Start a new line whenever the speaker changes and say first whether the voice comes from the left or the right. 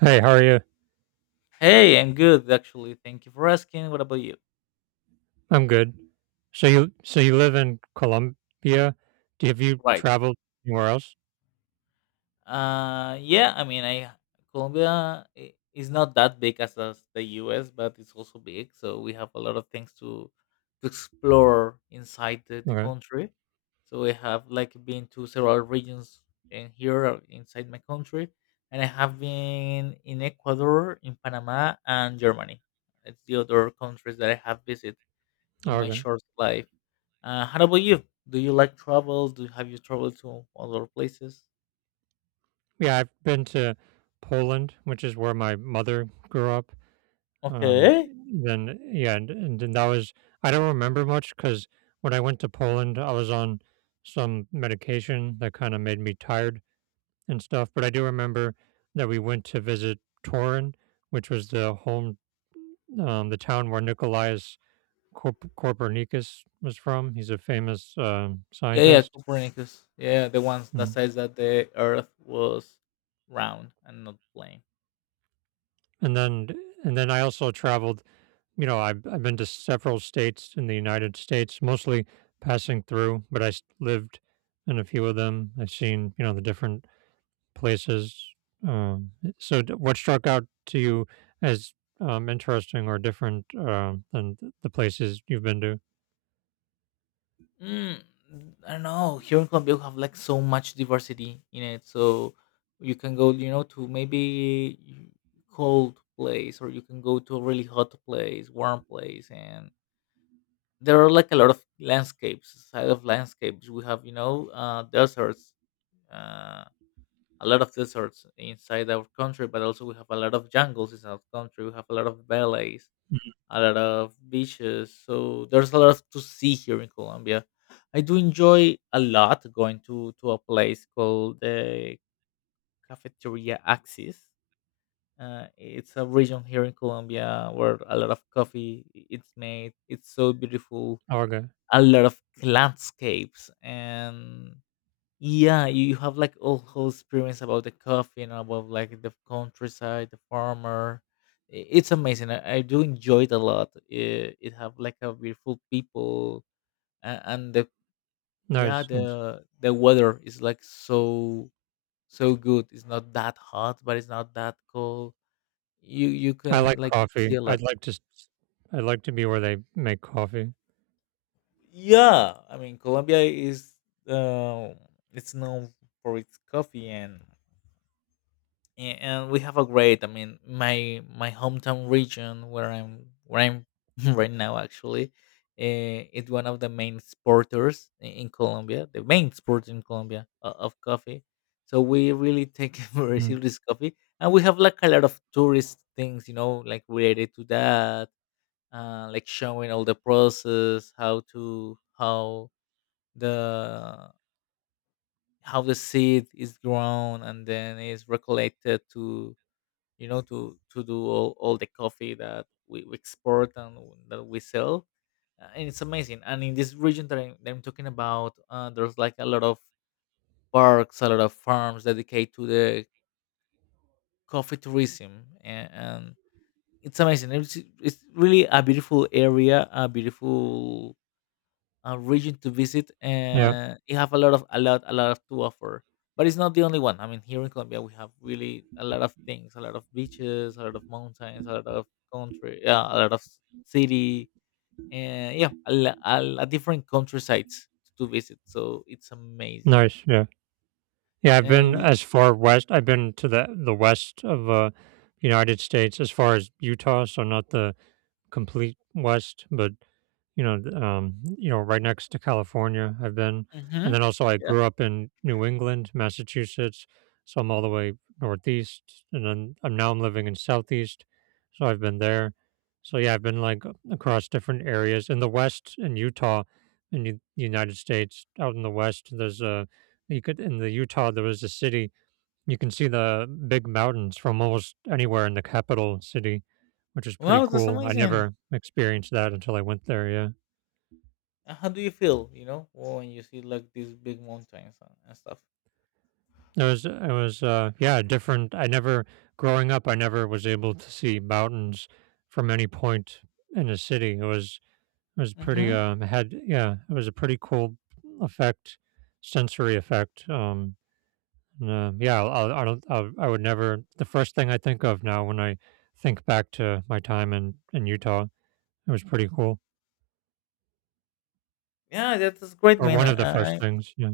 right: Hey, how are you?
left: Hey, I'm good actually. Thank you for asking. What about you?
right: I'm good. So you live in Colombia? Do have you
left: Right.
right: traveled anywhere else?
left: Yeah, I mean, I Colombia is not that big as the U.S., but it's also big, so we have a lot of things to explore inside the
right: Okay.
left: country. So we have like been to several regions in here inside my country, and I have been in Ecuador, in Panama, and Germany. It's the other countries that I have visited in
right: Oh,
left: my
right: okay.
left: short life. How about you? Do you like travel? Do have you traveled to other places?
right: Yeah, I've been to Poland, which is where my mother grew up. Um,
left: Okay.
right: then and then that was, I don't remember much because when I went to Poland, I was on some medication that kind of made me tired and stuff. But I do remember that we went to visit Torun, which was the home, the town where Nikolai Copernicus was from. He's a famous
left: Yeah, yeah,
right: scientist,
left: Copernicus. Yeah, the ones that
right: and
left: says that the Earth was round and not plane.
right: and then and then I also traveled. You know, I've been to several states in the United States, mostly passing through, but lived in a few of them. I've seen, you know, the different places. Um, so, what struck out to you as interesting or different than the places you've been to?
left: Mm, I don't know. Here in Colombia, we have like so much diversity in it. So you can go, you know, to maybe cold place, or you can go to a really hot place, warm place, and there are like a lot of landscapes, side of landscapes. We have, you know, deserts. Uh, a lot of deserts inside our country, but also we have a lot of jungles in our country. We have a lot of valleys,
right: Mm.
left: a lot of beaches. So there's a lot to see here in Colombia. I do enjoy a lot going to a place called the Cafeteria Axis. It's a region here in Colombia where a lot of coffee it's made. It's so beautiful.
right: Oh, okay,
left: A lot of landscapes and yeah, you have like all whole experience about the coffee and about like the countryside, the farmer. It's amazing. I do enjoy it a lot. It have like a beautiful people and the yeah,
right: nice. Nice.
left: the weather is like so so good. It's not that hot, but it's not that cold. You
right: I
left: can
right: like
left: like
right: coffee.
left: see a lot.
right: I'd like to s I'd like to be where they make coffee.
left: Yeah, I mean Colombia is um it's known for its coffee and and we have a great, I mean my hometown region where I'm right now actually. It's one of the main exporters in Colombia, the main sport in Colombia of coffee, so we really take very
right: Mhm.
left: serious coffee, and we have like a lot of tourist things, you know, like related to that. Like showing all the process, how to the how the seed is grown and then is recollected to, you know, to do all the coffee that we export and that we sell. And it's amazing, and in this region that I'm talking about, there's like a lot of parks, a lot of farms dedicated to the coffee tourism, and it's amazing. It's really a beautiful area, a beautiful region to visit,
right: Yeah,
left: and it have a lot of, a lot, a lot of to offer. But it's not the only one. I mean, here in Colombia, we have really a lot of things: a lot of beaches, a lot of mountains, a lot of country, yeah, a lot of city, and yeah, a different country sites to visit. So it's amazing.
right: nice, yeah. Yeah, I've
left: And
right: been
left: y-
right: as far west, I've been to the west of, United States as far as Utah, so not the complete west, but you know, th you know, right next to California, I've been, and
left: Mhm.
right: then also I
left: Yeah,
right: grew up in New England, Massachusetts, so I'm all the way northeast, and then I'm now I'm living in southeast, so I've been there. So yeah, I've been like across different areas in the West, in Utah, in the United States, out in the West. There's a you could in the Utah there was a city, you can see the big mountains from almost anywhere in the capital city, which is pretty
left: wow, that's
right: cool. I
left: amazing.
right: never experienced that until I went there. Yeah.
left: And how do you feel, you know, when you see like these big mountains and stuff.
right: It was yeah, different. I never growing up I never was able to see mountains from any point in a city. It was pretty
left: Mm-hmm.
right: had yeah, it was a pretty cool effect, sensory effect. And, yeah, I'll, I don't I'll, I would never the first thing I think of now when I think back to my time in Utah, it was pretty cool.
left: Yeah, that's great,
right: Or
left: man.
right: one of the first
left: I,
right: things, yeah.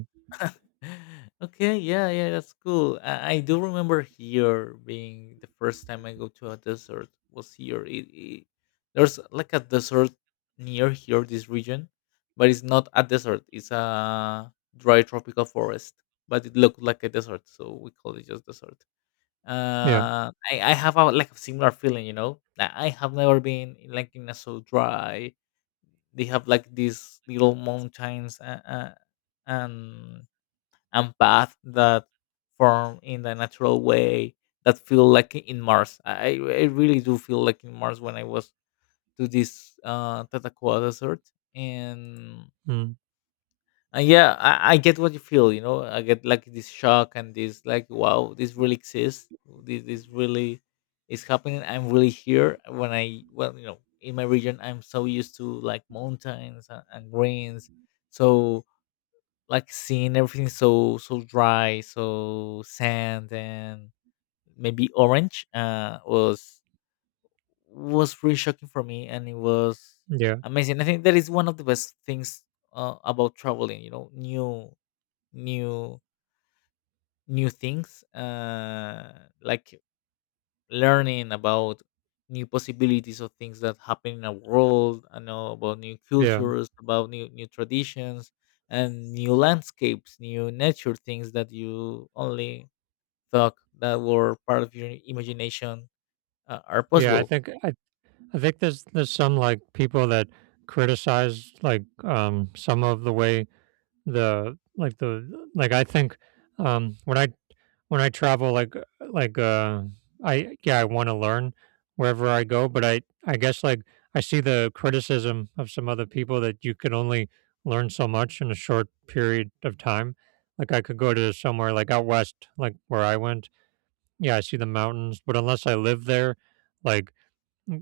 left: okay, yeah, yeah, that's cool. I do remember here being the first time I go to a desert was here. It there's like a desert near here, this region, but it's not a desert. It's a dry tropical forest, but it looked like a desert, so we call it just desert.
right: Yeah.
left: I have a like a similar feeling, you know. I have never been in, like in a so dry. They have like these little mountains and and paths that form in the natural way that feel like in Mars. I really do feel like in Mars when I was to this Tatacoa desert. And,
right: Mm.
left: and yeah, I get what you feel, you know, I get like this shock and this like, wow, this really exists. This really is happening. I'm really here when well, you know, in my region, I'm so used to like mountains and greens. So like seeing everything so so dry, so sand and maybe orange was really shocking for me, and it was
right: Yeah.
left: amazing. I think that is one of the best things about traveling, you know, new new things like learning about new possibilities of things that happen in the world. I know about new
right: Yeah.
left: cultures, about new traditions, and new landscapes, new nature things that you only thought that were part of your imagination are
right: Yeah. I
left: possible.
right: think I I think there's some like people that criticize like some of the way the like I think um when I when I travel like I yeah I want to learn wherever I go, but I guess like I see the criticism of some other people that you can only learn so much in a short period of time. Like I could go to somewhere like out west, like where I went, yeah I see the mountains but unless I live there, like,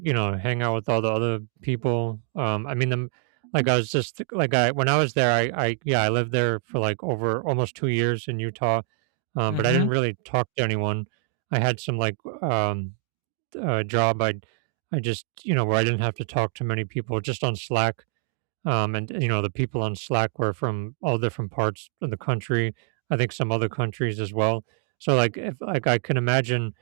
right: you know, hang out with all the other people. I mean, the, like I was just like I when I was there, I yeah, I lived there for like over almost 2 years in Utah, but I didn't
left: Hmm.
right: really talk to anyone. I had some like um, job I just, you know, where I didn't have to talk to many people, just on Slack. And you know the people on Slack were from all different parts of the country. I think some other countries as well. So like if like I can imagine,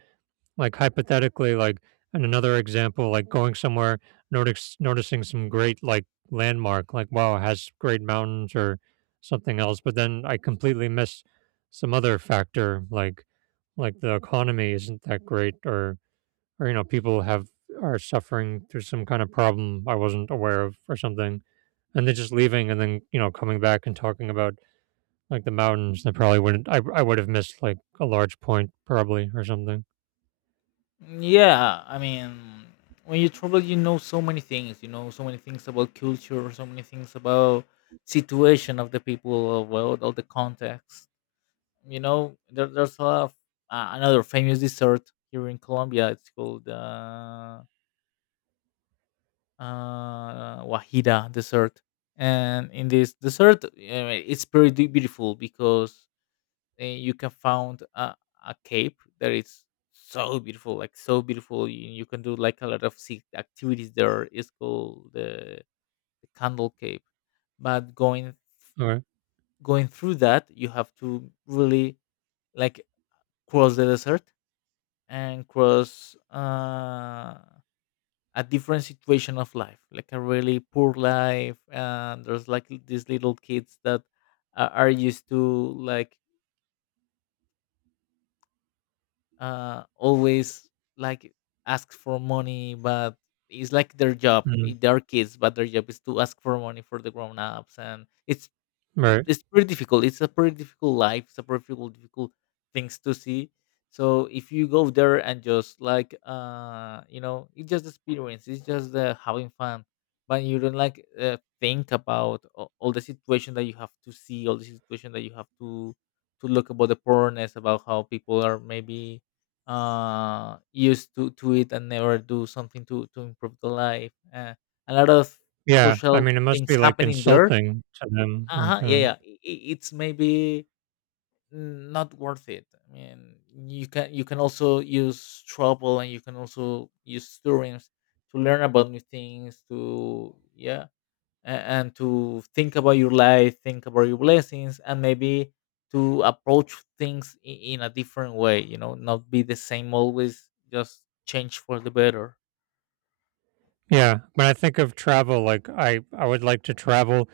right: like, hypothetically, like, and another example, like going somewhere, notice noticing some great like landmark, like wow, it has great mountains or something else, but then I completely miss some other factor, like the economy isn't that great, or you know, people have are suffering through some kind of problem I wasn't aware of or something, and then just leaving and then you know coming back and talking about like the mountains, that probably wouldn't I would have missed like a large point probably or something.
left: Yeah, I mean, when you travel, you know so many things. You know so many things about culture, so many things about situation of the people, about all the context. You know there's a another famous dessert here in Colombia. It's called wajida dessert, and in this dessert, it's pretty beautiful because you can find a cape that is so beautiful, like so beautiful. You can do like a lot of activities there. It's called the candle cape. But
right: Okay.
left: going through that, you have to really like cross the desert and cross a different situation of life, like a really poor life. And there's like these little kids that are used to like always like ask for money, but it's like their job. They are kids, but their job is to ask for money for the grown ups, and
right: Right.
left: it's pretty difficult. It's a pretty difficult life. It's a pretty difficult, difficult things to see. So if you go there and just like you know, it's just experience. It's just the having fun, but you don't like, think about all the situation that you have to see, all the situation that you have to look about the poorness, about how people are maybe used to it and never do something to improve the life. A lot of
right: Yeah, I
left: social
right: mean, it must
left: things
right: be, like,
left: happening there.
right: insulting to them,
left: Uh-huh,
right: like,
left: yeah, yeah, it's maybe not worth it. I mean, you can also use trouble, and you can also use students to learn about new things to, yeah, and to think about your life, think about your blessings, and maybe to approach things in a different way, you know, not be the same always, just change for the better.
right: yeah, when I think of travel, like, I would like to travel,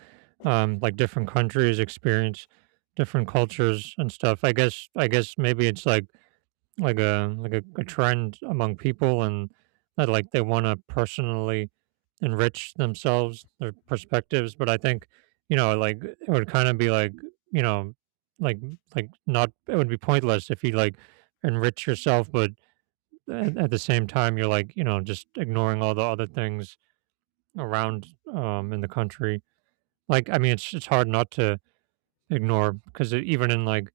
right: like, different countries, experience different cultures and stuff. I guess maybe it's like a like a trend among people and that, like, they wanna personally enrich themselves, their perspectives, but I think, you know, like, it would kinda be like, you know, like like, not it would be pointless if you, like, enrich yourself, but at the same time you're like you know just ignoring all the other things around in the country, like I mean it's hard not to ignore, because even in like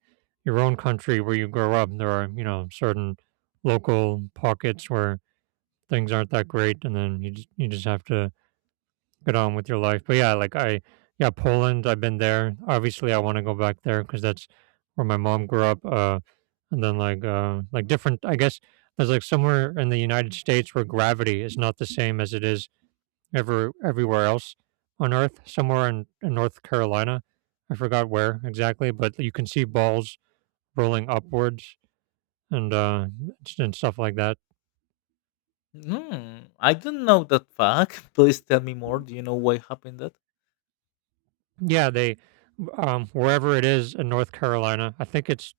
right: your own country where you grow up there are you know certain local pockets where things aren't that great, and then you just have to get on with your life. But yeah, like I, yeah, Poland, I've been there. Obviously, I want to go back there because that's where my mom grew up. And then like different, I guess there's like somewhere in the United States where gravity is not the same as it is everywhere else on Earth. Somewhere in North Carolina, I forgot where exactly, but you can see balls rolling upwards and uh and stuff like that.
left: Hmm, I don't know that fact. Please tell me more. Do you know why happened that?
right: Yeah, they wherever it is in North Carolina, I think it's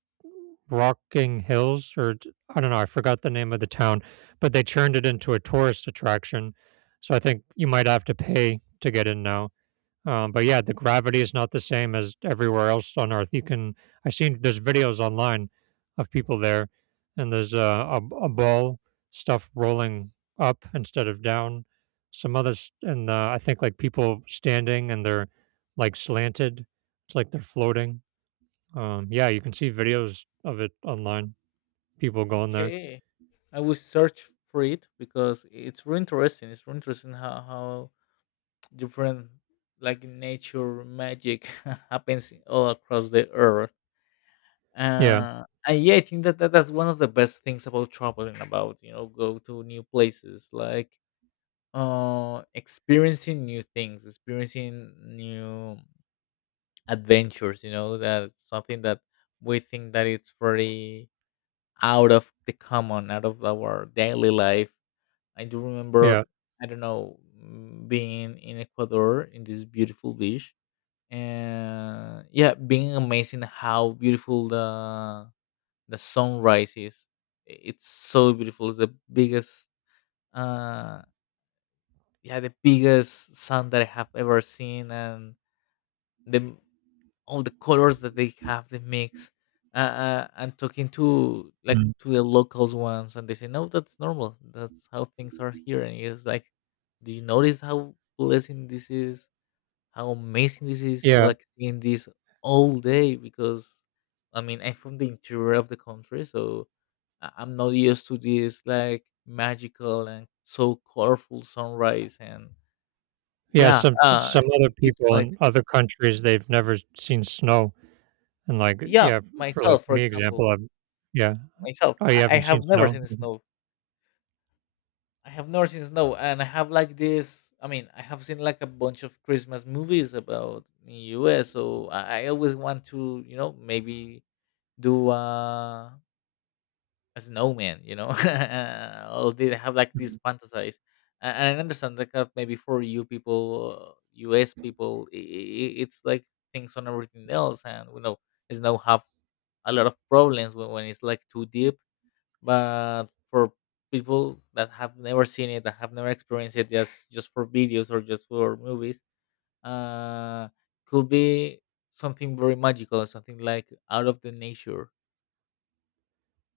right: Rocking Hills or I don't know, I forgot the name of the town, but they turned it into a tourist attraction. So I think you might have to pay to get in now. But yeah, the gravity is not the same as everywhere else on Earth. You can I've seen there's videos online of people there, and there's a ball stuff rolling up instead of down. Some others, and I think like people standing and they're like slanted. It's like they're floating. Yeah, you can see videos of it online. People going there.
left: Okay, I will search for it because it's really interesting. It's really interesting how different, like, nature magic happens all across the earth.
right: Yeah,
left: And yeah, I think that, that that's one of the best things about traveling. About, you know, go to new places, like experiencing new things, experiencing new adventures. You know, that's something that we think that it's very out of the common, out of our daily life. I do remember,
right: yeah,
left: I don't know, mm, being in Ecuador in this beautiful beach, and yeah, being amazing how beautiful the sunrise is. It's so beautiful. It's the biggest, uh, yeah, the biggest sun that I have ever seen, and the all the colors that they have the mix. And talking to like
right: mm,
left: to the locals ones, and they say, no, that's normal, that's how things are here. And it's like, do you notice how blessing this is, how amazing this is, see,
right: yeah,
left: like, seeing this all day? Because I mean, I'm from the interior of the country, so I'm not used to this like magical and so colorful sunrise and
right: yeah.
left: yeah,
right: Some some other
left: it's
right: people
left: like
right: in other countries they've never seen snow. And, like,
left: yeah,
right: yeah, for, like,
left: myself, for
right: me
left: example,
right: example, I'm yeah.
left: myself.
right: Oh, you
left: I
right: haven't seen
left: have never
right: snow?
left: seen
right: Mhm,
left: snow. I have never seen snow, and I have like this. I mean, I have seen like a bunch of Christmas movies about in U.S. So I always want to, you know, maybe do a snowman. You know, or they have like these
right: mhm.
left: fantasies, and I understand that kind of maybe for you people, U.S. people, it's like things on everything else, and we know snow have a lot of problems when it's like too deep, but for people that have never seen it, that have never experienced it, just for videos or just for movies, uh could be something very magical, something like out of the nature.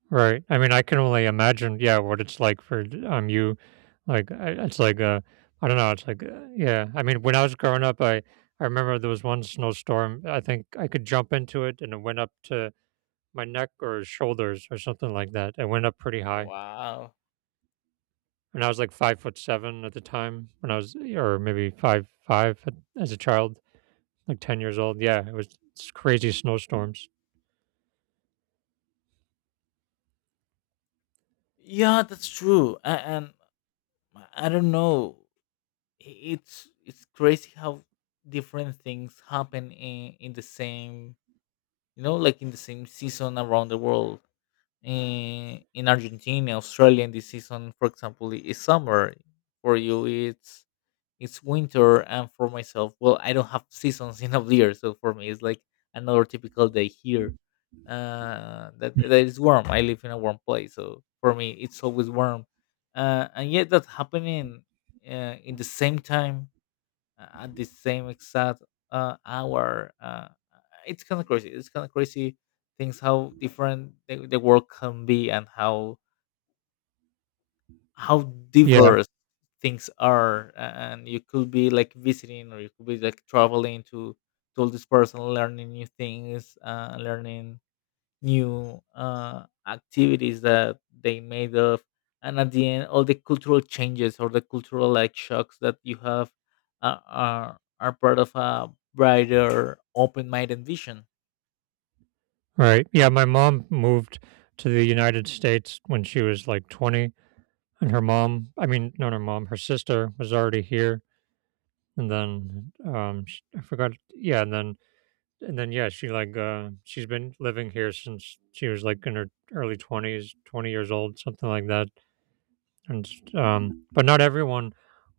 right: Right. I mean, I can only imagine, yeah, what it's like for d you. Like, I it's like, I don't know, it's like, yeah. I mean, when I was growing up, I remember there was one snowstorm, I think I could jump into it, and it went up to my neck or shoulders or something like that. It went up pretty high,
left: Wow,
right: and I was, like, 5 foot seven at the time when I was or maybe five five at as a child. Like 10 years old. Yeah, it was s crazy snowstorms.
left: yeah, that's true. And I don't know, it's crazy how different things happen in the same, you know, like in the same season around the world. In Argentina, Australia in this season, for example, is summer. For you, it's winter, and for myself, well, I don't have seasons in of the year, so for me, it's like another typical day here. That is warm. I live in a warm place, so for me, it's always warm. And yet that's happening in the same time at the same exact hour. It's kind of crazy. It's kind of crazy things how different the world can be and how how
right: Yeah,
left: diverse things are. And you could be like visiting or you could be like traveling to all this person, learning new things, learning new activities that they made of, and at the end all the cultural changes or the cultural like shocks that you have are part of a brighter, open-minded vision.
right: right. Yeah, my mom moved to the United States when she was, like, 20, and her mom I mean, not her mom, her sister was already here, and then, sh I forgot yeah, and then, yeah, she, like, she's been living here since she was, like, in her early 20s, 20 years old, something like that, and but not everyone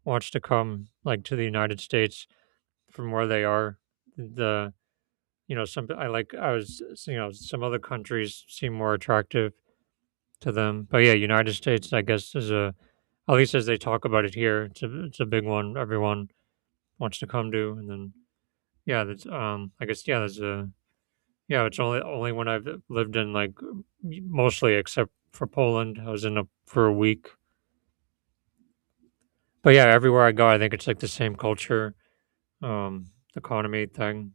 right: wants to come, like, to the United States from where they are. The you know, some I like I was you know, some other countries seem more attractive to them. But yeah, United States I guess is a at least as they talk about it here, it's a big one everyone wants to come to, and then yeah, that's I guess yeah, there's a yeah, it's only when I've lived in like mostly except for Poland. I was in a for a week. But yeah, everywhere I go I think it's like the same culture, um, economy thing.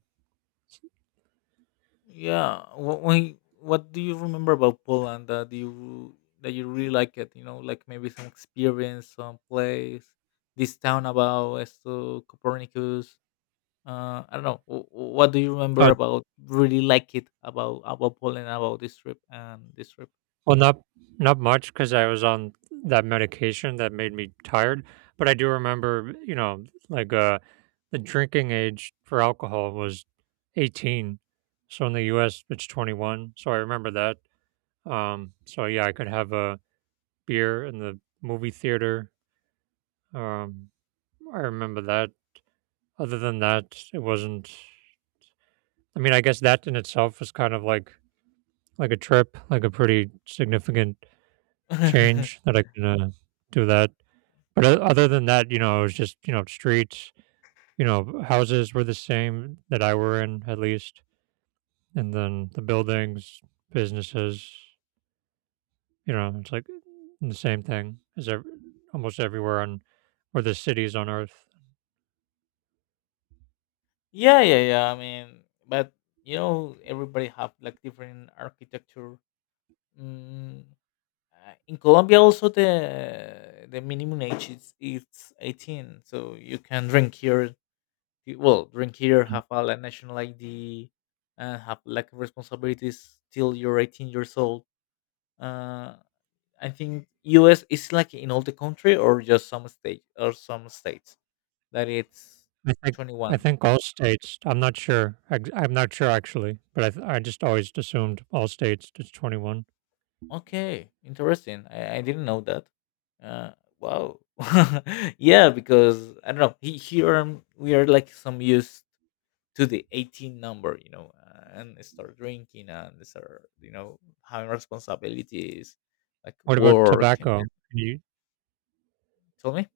left: Yeah, what do you remember about Poland that you really like it, like maybe some experience, some place, this town about esto Copernicus? I don't know. What do you
right: Oh,
left: remember about really like it about Poland, about this trip?
right: well, not not much because I was on that medication that made me tired. But I do remember, you know, like the drinking age for alcohol was 18. So in the U.S., it's 21. So I remember that. So yeah, I could have a beer in the movie theater. Um, I remember that. Other than that, it wasn't. I mean, I guess that in itself was kind of like a trip, like a pretty significant change that I can do that. But other than that, you know, it was just, you know, streets, you know, houses were the same that I were in at least. And then the buildings, businesses, you know, it's like mm, the same thing as almost everywhere on or the cities on earth.
left: Yeah, yeah, yeah. I mean, but everybody have like different architecture. Mm, in Colombia, also the minimum age is it's 18, so you can drink here. Well, drink here, have a like, national ID, and have like responsibilities till you're 18 years old. Uh, I think US is like in all the country or just some state or some states that it's
right: I think I
left: 21.
right: think all states. I'm not sure. I'm not sure actually, but I just always assumed all states it's 21.
left: Okay, interesting. I didn't know that. Uh, wow. Yeah, because I don't know. Here, we are like some used to the 18 number, and start drinking and start, having responsibilities like
right: What about
left: work. And
right: tobacco? Can you
left: tell me,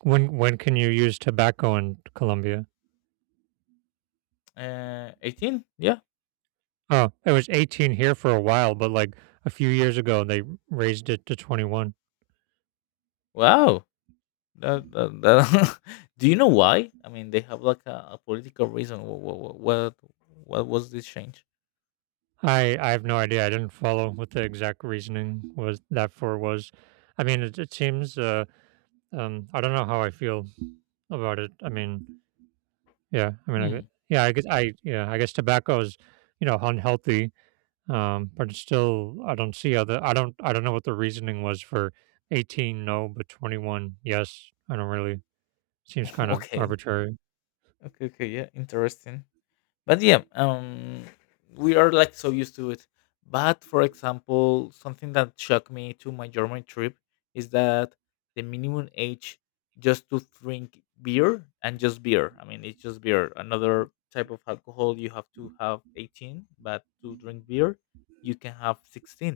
right: when can you use tobacco in Colombia?
left: 18? Yeah.
right: Oh, it was 18 here for a while, but like a few years ago they raised it to 21.
left: Wow. That do you know why? I mean, they have like a political reason. What was this change?
right: I have no idea. I didn't follow what the exact reasoning was that for was. I mean, it seems. I don't know how I feel about it. I mean, yeah. I mean, I, gue-
left: Hmm.
right: yeah. I guess I yeah. I guess tobacco is, unhealthy. But it's still, I don't see other. I don't. I don't know what the reasoning was for 18. No, but 21. Yes. I don't really. Seems kind of
left: Okay,
right: arbitrary.
left: okay, okay. Yeah, interesting. But yeah, we are like so used to it, but for example, something that shocked me to my German trip is that the minimum age, just to drink beer — and just beer, I mean, it's just beer, another type of alcohol, you have to have 18, but to drink beer you can have 16.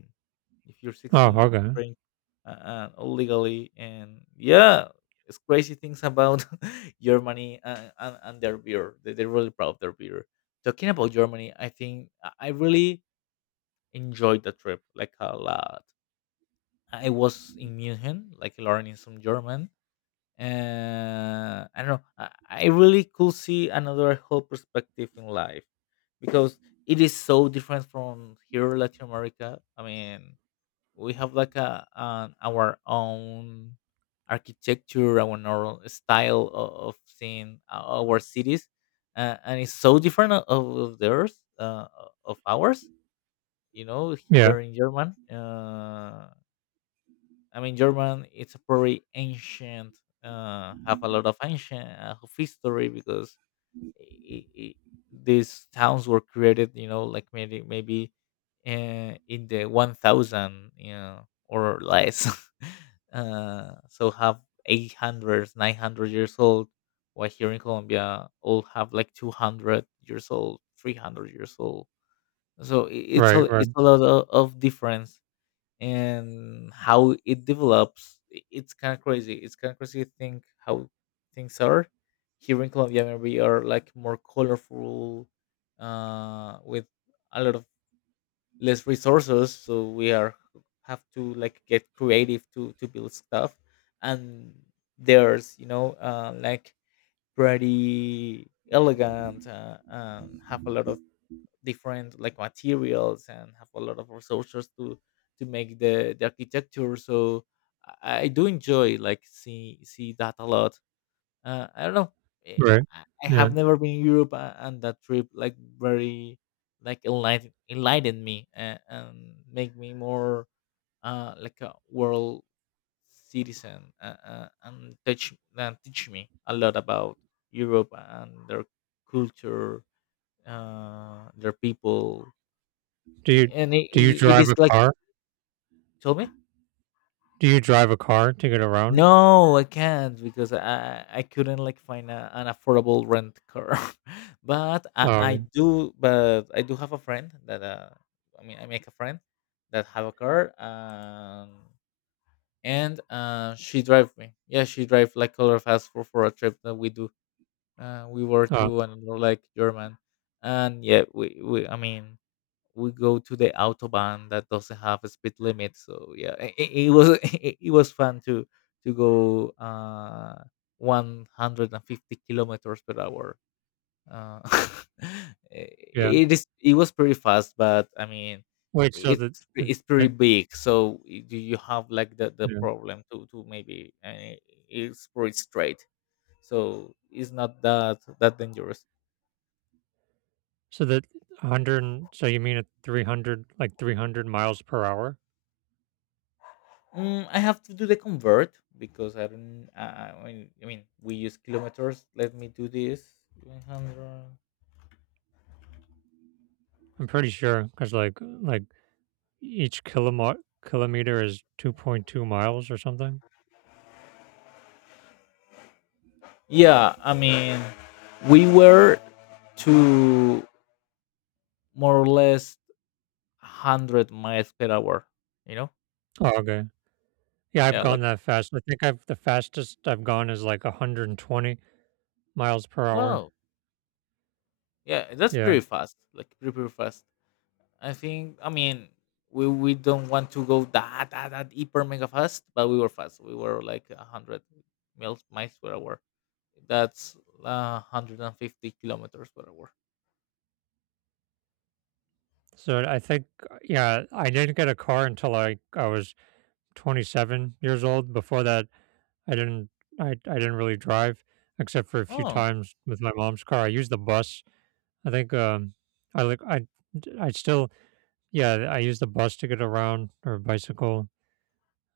left: If you're
right: Oh,
left: 16, you can
right: okay.
left: drink, legally. And yeah, it's crazy things about Germany and their beer. They're really proud of their beer. Talking about Germany, I think I really enjoyed the trip like a lot. I was in Munich, like learning some German. I don't know. I really could see another whole perspective in life, because it is so different from here, Latin America. I mean, we have like our own architecture, our own style of seeing our cities, and it's so different of theirs, of ours. You know, h-
right: Yeah.
left: they're in German. I mean, German. It's a very ancient. Have a lot of ancient of history, because i- i- these towns were created, like maybe in the 1000, or less so have 800, 900 years old, while here in Colombia all have like 200 years old, 300 years old. So
right: Right. Right.
left: it's a lot of difference. And how it develops, it's kind of crazy. It's kind of crazy to think how things are. Here in Colombia, maybe are like more colorful, with a lot of less resources, so we are have to like get creative to build stuff, and there's, like pretty elegant, and have a lot of different like materials and have a lot of resources to make the architecture. So I do enjoy like see that a lot. I don't know. eh,
right: Right.
left: I
right: Yeah.
left: have never been in Europe, and that trip like very like enlightened me, and make me more, like a world citizen, and teach me a lot about Europe and their culture, their people.
right: Do
left: I-
right: you
left: and it,
right: do you
left: it it
right: drive
left: is
right: a
left: like
right: car?
left: told me
right: Do you drive a car to get around?
left: no, I can't, because I couldn't like find an affordable rent car. But I
right: Um,
left: do, but I do have a friend that I mean I make a friend that have a car, and she drive me, yeah, she drive like color fast for a trip that we do. We were
right: oh,
left: to another like German, and yeah, we I mean we go to the autobahn, that doesn't have a speed limit. So yeah, it was it was fun to go, 150 kilometers per hour. uh,
right: yeah.
left: it was pretty fast, but I mean
right: Wait, so
left: it's
right: that is
left: it's pretty
right: that
left: big, so do you have like the
right: yeah.
left: problem to maybe, it's pretty straight, so it's not that dangerous.
right: So that 100, and so you mean at 300, like 300 miles per hour?
left: I have to do the convert because I don't. I mean, we use kilometers. Let me do this. 100.
right: I'm pretty sure because like, each kilomot kilometer is 2.2 miles or something?
left: Yeah, I mean, we were to more or less 100 miles per hour. You know,
right: Oh, okay. Yeah, I've
left: yeah,
right: gone
left: like
right: that fast. I think I've The fastest I've gone is, like, 120 miles per hour.
left: wow, yeah, that's
right: Yeah.
left: pretty fast. Like pretty fast. I think. I mean, we don't want to go that hyper mega fast, but we were fast. We were like 100 miles per hour. That's 150 kilometers per hour.
right: So, I think yeah, I didn't get a car until, I was 27 years old. Before that, I didn't I didn't really drive except for a few
left: Oh,
right: times with my mom's car. I used the bus. I think I like I still Yeah, I used the bus to get around or bicycle.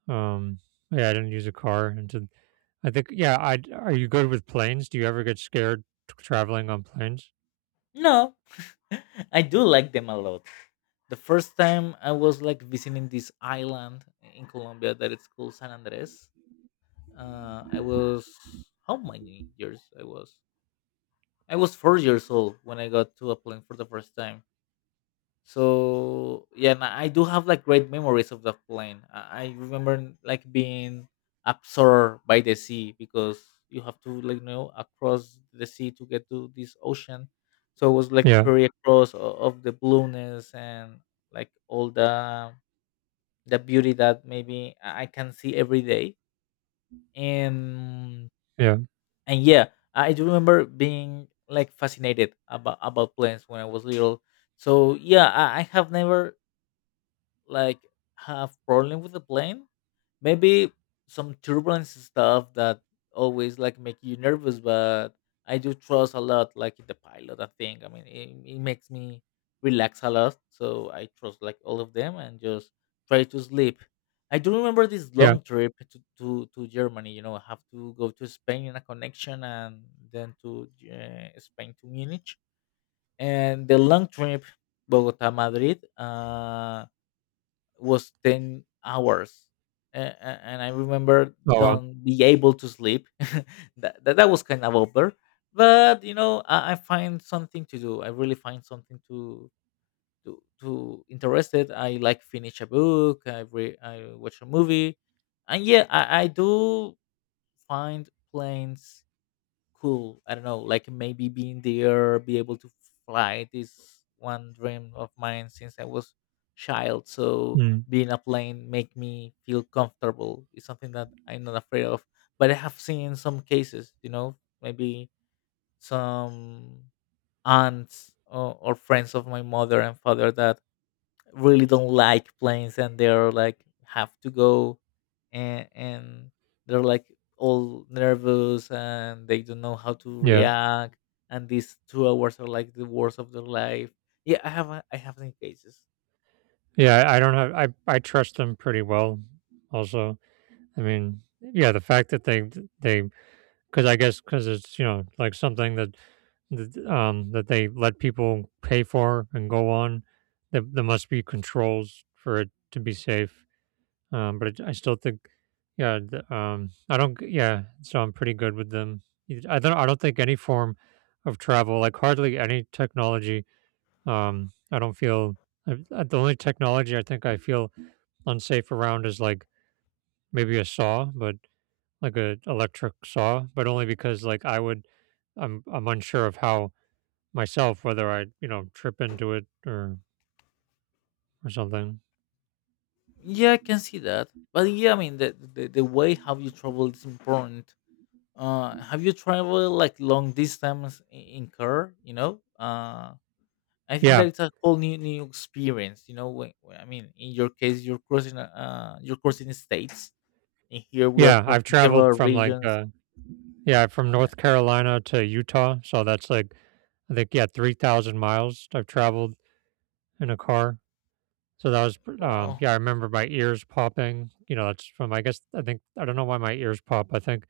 right: Um yeah, I didn't use a car and to, I think yeah, I are you good with planes? Do you ever get scared traveling on planes?
left: no. I do like them a lot. The first time I was like visiting this island in Colombia that it's called San Andres. I was how many years I was? I was 4 years old when I got to a plane for the first time. So yeah, and I do have like great memories of that plane. I remember like being absorbed by the sea, because you have to like, across the sea to get to this ocean. So it was like
right: Yeah.
left: pretty across of the blueness and like all the beauty that maybe I can see every day. And
right: Yeah.
left: and yeah, I do remember being like fascinated about planes when I was little. So yeah, I have never like have problem with the plane, maybe some turbulence stuff that always like make you nervous. But I do trust a lot like in the pilot, I think, I mean, it makes me relax a lot, so I trust like all of them and just try to sleep. I do remember this
right: Yeah.
left: long trip to, Germany, I have to go to Spain in a connection, and then to, Spain to Munich. And the long trip Bogota Madrid, was 10 hours, and I remember
right: Oh, wow.
left: don't be able to sleep. That was kind of over, but I find something to do. I really find something to to interested. I like finish a book, I watch a movie. And yeah, I do find planes cool. I don't know, like maybe being there, be able to fly. This one dream of mine since I was child. So
right: Mm,
left: being a plane make me feel comfortable. It's something that I'm not afraid of. But I have seen some cases, maybe some aunts, or friends of my mother and father, that really don't like planes, and they're like have to go, and they're like all nervous, and they don't know how to
right: yeah.
left: react, and these 2 hours are like the worst of their life. Yeah, I have seen cases.
right: Yeah, I don't have I trust them pretty well also. I mean, yeah, the fact that they 'cause I guess because it's, you know, like something that that they let people pay for and go on. There must be controls for it to be safe, but it I still think yeah, the, I don't g yeah, so I'm pretty good with them. It I don't think any form of travel, like hardly any technology, I don't feel uh, the only technology I think I feel unsafe around is, like, maybe a saw, but like a electric saw, but only because like I would I'm unsure of how myself whether I, you know, trip into it or something.
left: Yeah, I can see that. But yeah, I mean, the way how you travel is important. Have you traveled like long distance, in car, I think
right: Yeah.
left: that it's a whole new experience. I mean, in your case, you're crossing states, and here we are
right: Yeah, I've
left: crossing
right: traveled
left: several
right: from
left: regions.
right: yeah, from North Carolina to Utah, so that's like I think yeah, 3,000 miles I've traveled in a car. So that was
left: Wow.
right: yeah, I remember my ears popping. You know, that's from I don't know why my ears pop. I think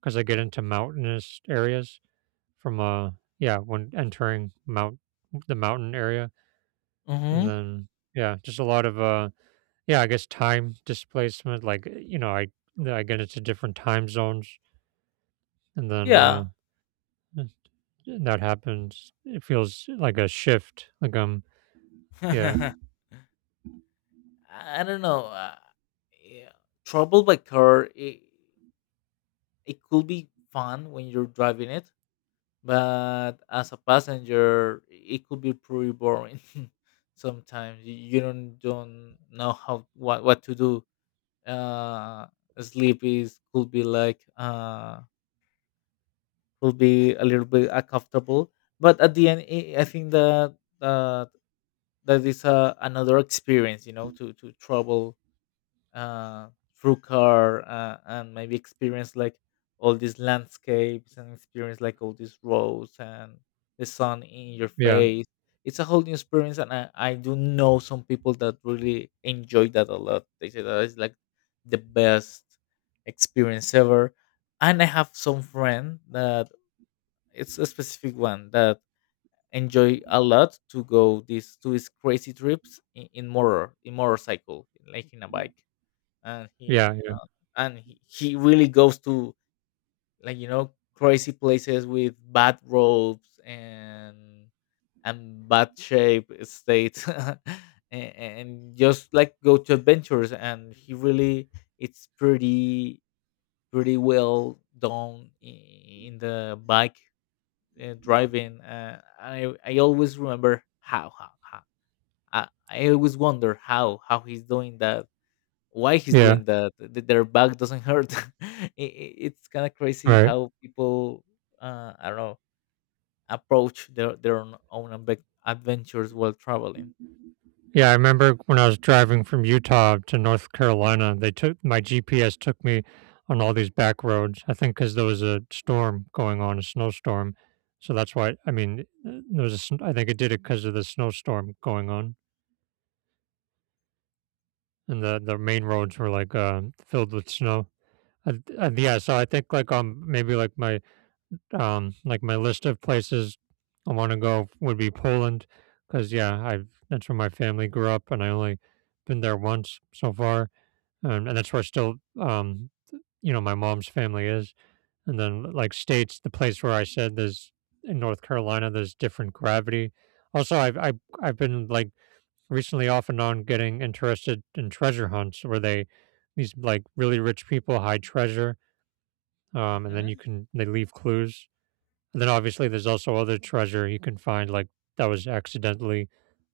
right: because I get into mountainous areas. From Yeah, when entering mount the mountain area, and
left: Mm-hmm.
right: then yeah, just a lot of yeah, I guess time displacement like you know, I get into different time zones, and then
left: Yeah.
right: that happens. It feels like a shift like yeah,
left: I don't know. Yeah. Travel by car, it could be fun when you're driving it, but as a passenger, it could be pretty boring. Sometimes you don't know how what to do. uh Sleep is could be like, could be a little bit uncomfortable. But at the end, I think uh, that is, another experience, to travel uh, through car, and maybe experience like all these landscapes, and experience like all these roads, and the sun in your
right: yeah,
left: face. It's a whole new experience, and I do know some people that really enjoy that a lot. They say that it's like the best experience ever. And I have some friend that it's a specific one that enjoy a lot to go these to these crazy trips in motorcycle, like in a bike and
right: yeah,
left: he really goes to like crazy places with bad robes and bad shape states and just like go to adventures and he really it's pretty well done in the bike, driving. I always remember how I always wonder how he's doing that, why he's
right: yeah, yeah.
left: doing that, that their back doesn't hurt. It's kind of crazy
right: Right.
left: how people, I don't know, approach their own adventures while traveling.
right: Yeah, I remember when I was driving from Utah to North Carolina, they took my GPS took me on all these back roads. I think because there was a storm going on, a snowstorm. So that's why, I mean, there was a sn- I think it did it because of the snowstorm going on, and the main roads were like filled with snow. Yeah, so I think like maybe like my list of places I want to go would be Poland, because yeah, I've that's where my family grew up, and I only been there once so far. And that's where still, you know, my mom's family is. And then, like states, the place where I said there's in North Carolina, there's different gravity. Also, I've been like recently off and on getting interested in treasure hunts where they these like really rich people hide treasure, and then you
left: hmm
right: can they leave clues. And then obviously there's also other treasure you can find like that was accidentally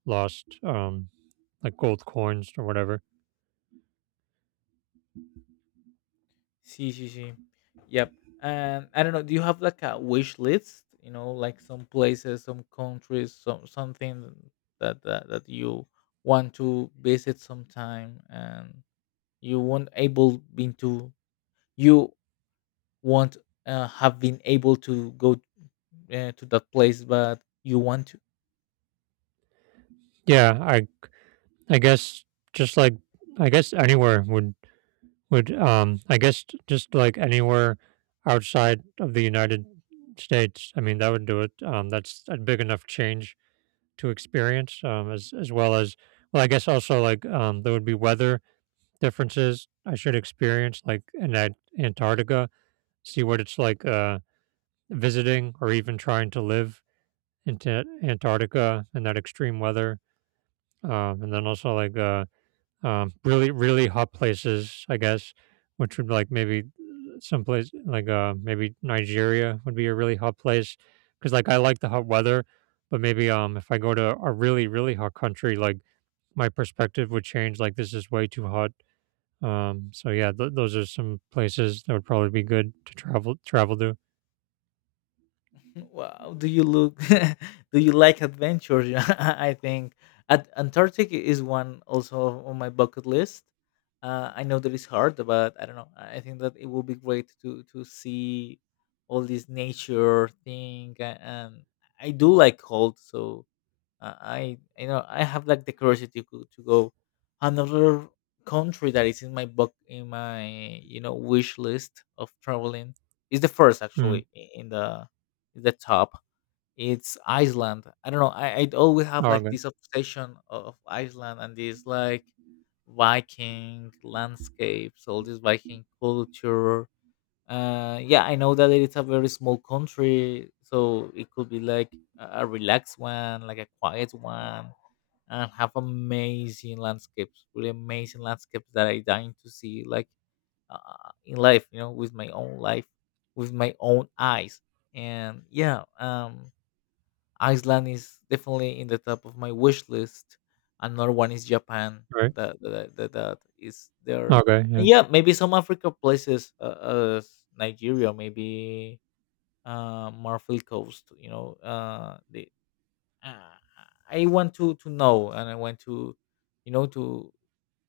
right: lost, like gold coins or whatever.
left: see. Yep. And I don't know, do you have like a wish list, like some places, some countries, some something that that you want to visit sometime? And you won't able been to, you won't, have been able to go, to that place, but you want to.
right: Yeah, I I guess just like I guess anywhere would I guess j- just like anywhere outside of the United States. I mean that would do it. That's a big enough change to experience as well as well. I guess also like there would be weather differences I should experience like in that Antarctica, see what it's like visiting or even trying to live into Antarctica in that extreme weather. And then also really, really hot places, I guess, which would like maybe someplace like maybe Nigeria would be a really hot place, because like I like the hot weather, but maybe if I go to a really really hot country, like my perspective would change. Like this is way too hot. So yeah, those are some places that would probably be good to travel to.
left: Wow, do you look? Do you like adventures? I think Antarctic is one also on my bucket list. I know that it's hard, but I don't know, I think that it will be great to see all this nature thing and I do like cold. So I know I have like the curiosity to, to go another country that is in my book, in my, you know, wish list of traveling, is the first,
right: Mm.
left: actually, in the top. It's Iceland. I don't know. I I'd always have
right: Oh,
left: like
right: okay.
left: this obsession of Iceland and this like Viking landscapes, all this Viking culture. Yeah, I know that it's a very small country, so it could be like a relaxed one, like a quiet one, and have amazing landscapes, really amazing landscapes that I dying to see, like, in life, you know, with my own life, with my own eyes. And yeah, Iceland is definitely in the top of my wish list. Another one is Japan.
right: Right.
left: That is there.
right: Okay. Yeah.
left: And yeah, maybe some Africa places, as Nigeria, maybe, Marfil Coast. You know, the, uh, I want to know, and I want to, you know,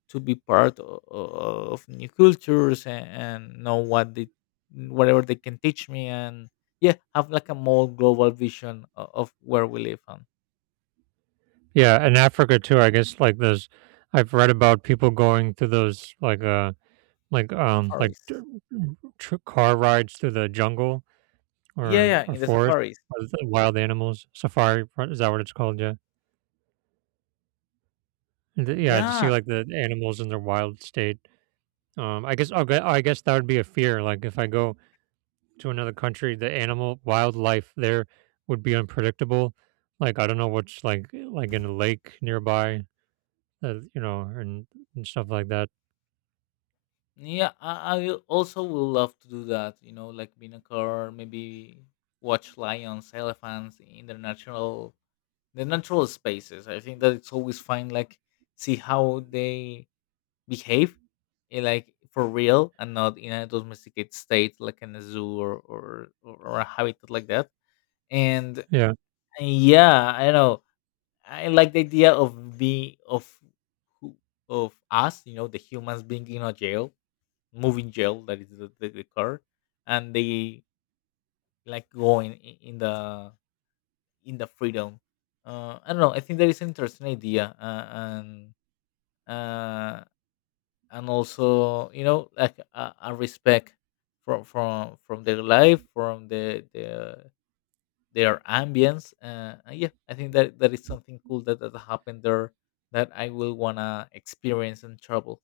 left: to be part of new cultures, and know what they whatever they can teach me. And yeah, have like a more global vision of where we live, huh?
right: Yeah, in Africa too, I guess like those I've read about people going through those like um like
left: Safaris.
right: d- car rides through the jungle
left: Yeah, yeah,
right: or
left: in the
right: forest
left: safaris.
right: or the wild animals is that what it's called? Yeah. Yeah, to see
left: Yeah,
right: like the animals in their wild state. I guess okay, I guess that would be a fear, like if I go to another country the animal wildlife there would be unpredictable, like I don't know what's like in a lake nearby, you know, and stuff like that.
left: yeah. Also will love to do that. You know, like be in a car, maybe watch lions, elephants in their natural, the natural spaces. I think that it's always fun. Like see how they behave, eh, like for real, and not in a domesticated state, like in a zoo or a habitat like that. And
right: Yeah.
left: yeah, I know I like the idea of being of who of us, you know, the humans being in a jail, moving jail that is the car, and they like going in the freedom. I don't know. I think that is an interesting idea, uh, and also, you know, like a respect from their life, from the their ambience. And yeah, I think that that is something cool that that happened there that I will wanna experience and travel.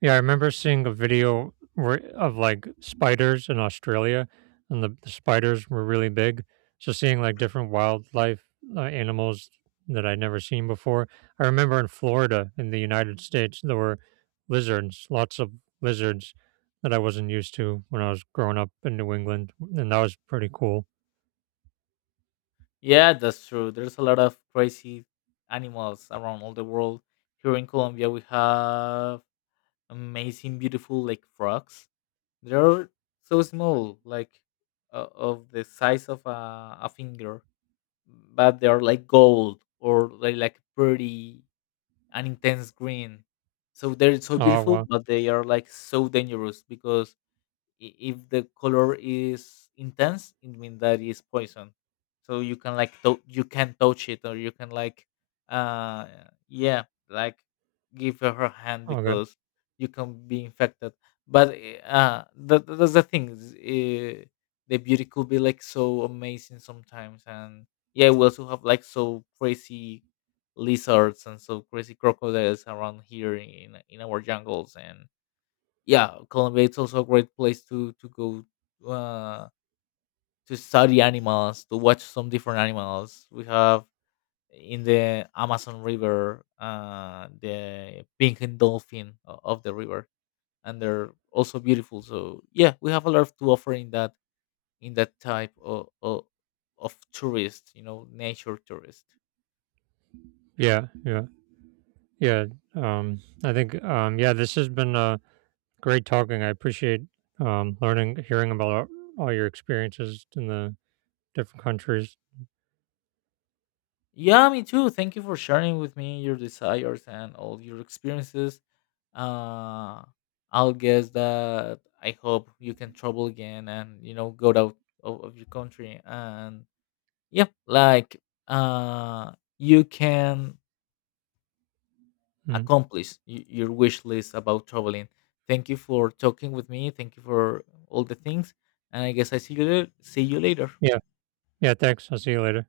right: Yeah, I remember seeing a video where of like spiders in Australia, and the spiders were really big. So seeing like different wildlife animals that I'd never seen before. I remember in Florida, in the United States, there were lizards, lots of lizards, that I wasn't used to when I was growing up in New England, and that was pretty cool.
left: Yeah, that's true. There's a lot of crazy animals around all the world. Here in Colombia, we have amazing, beautiful like frogs. They're so small, like, of the size of a finger, but they are like gold, or they like pretty, an intense green. So they're so
right: Oh
left: beautiful,
right: wow,
left: but they are like so dangerous because if the color is intense, it means that it's poison, so you can like you can touch it, or you can like, uh yeah, like give her her hand,
right: okay,
left: because you can be infected. But eh, that, that's the thing is, eh, the beauty could be like so amazing sometimes. And yeah, we also have like so crazy lizards and so crazy crocodiles around here in our jungles. And yeah, Colombia it's also a great place to go, uh, to study animals, to watch some different animals. We have in the Amazon River, the pink and dolphin o- of the river, and they're also beautiful. So yeah, we have a lot to offer in that, in that type of tourist, you know, nature tourist.
right: yeah, yeah, yeah. I think yeah, this has been great talking. I appreciate learning, hearing about all your experiences in the different countries.
left: Yeah, me too. Thank you for sharing with me your desires and all your experiences. uh, I'll guess that I hope you can travel again, and you know, go out of your country, and yeah, like, uh, you can
right: Mm.
left: accomplish your wish list about traveling. Thank you for talking with me. Thank you for all the things, and I guess I see you later. See you later.
right: Yeah. Yeah. Thanks. I'll see you later.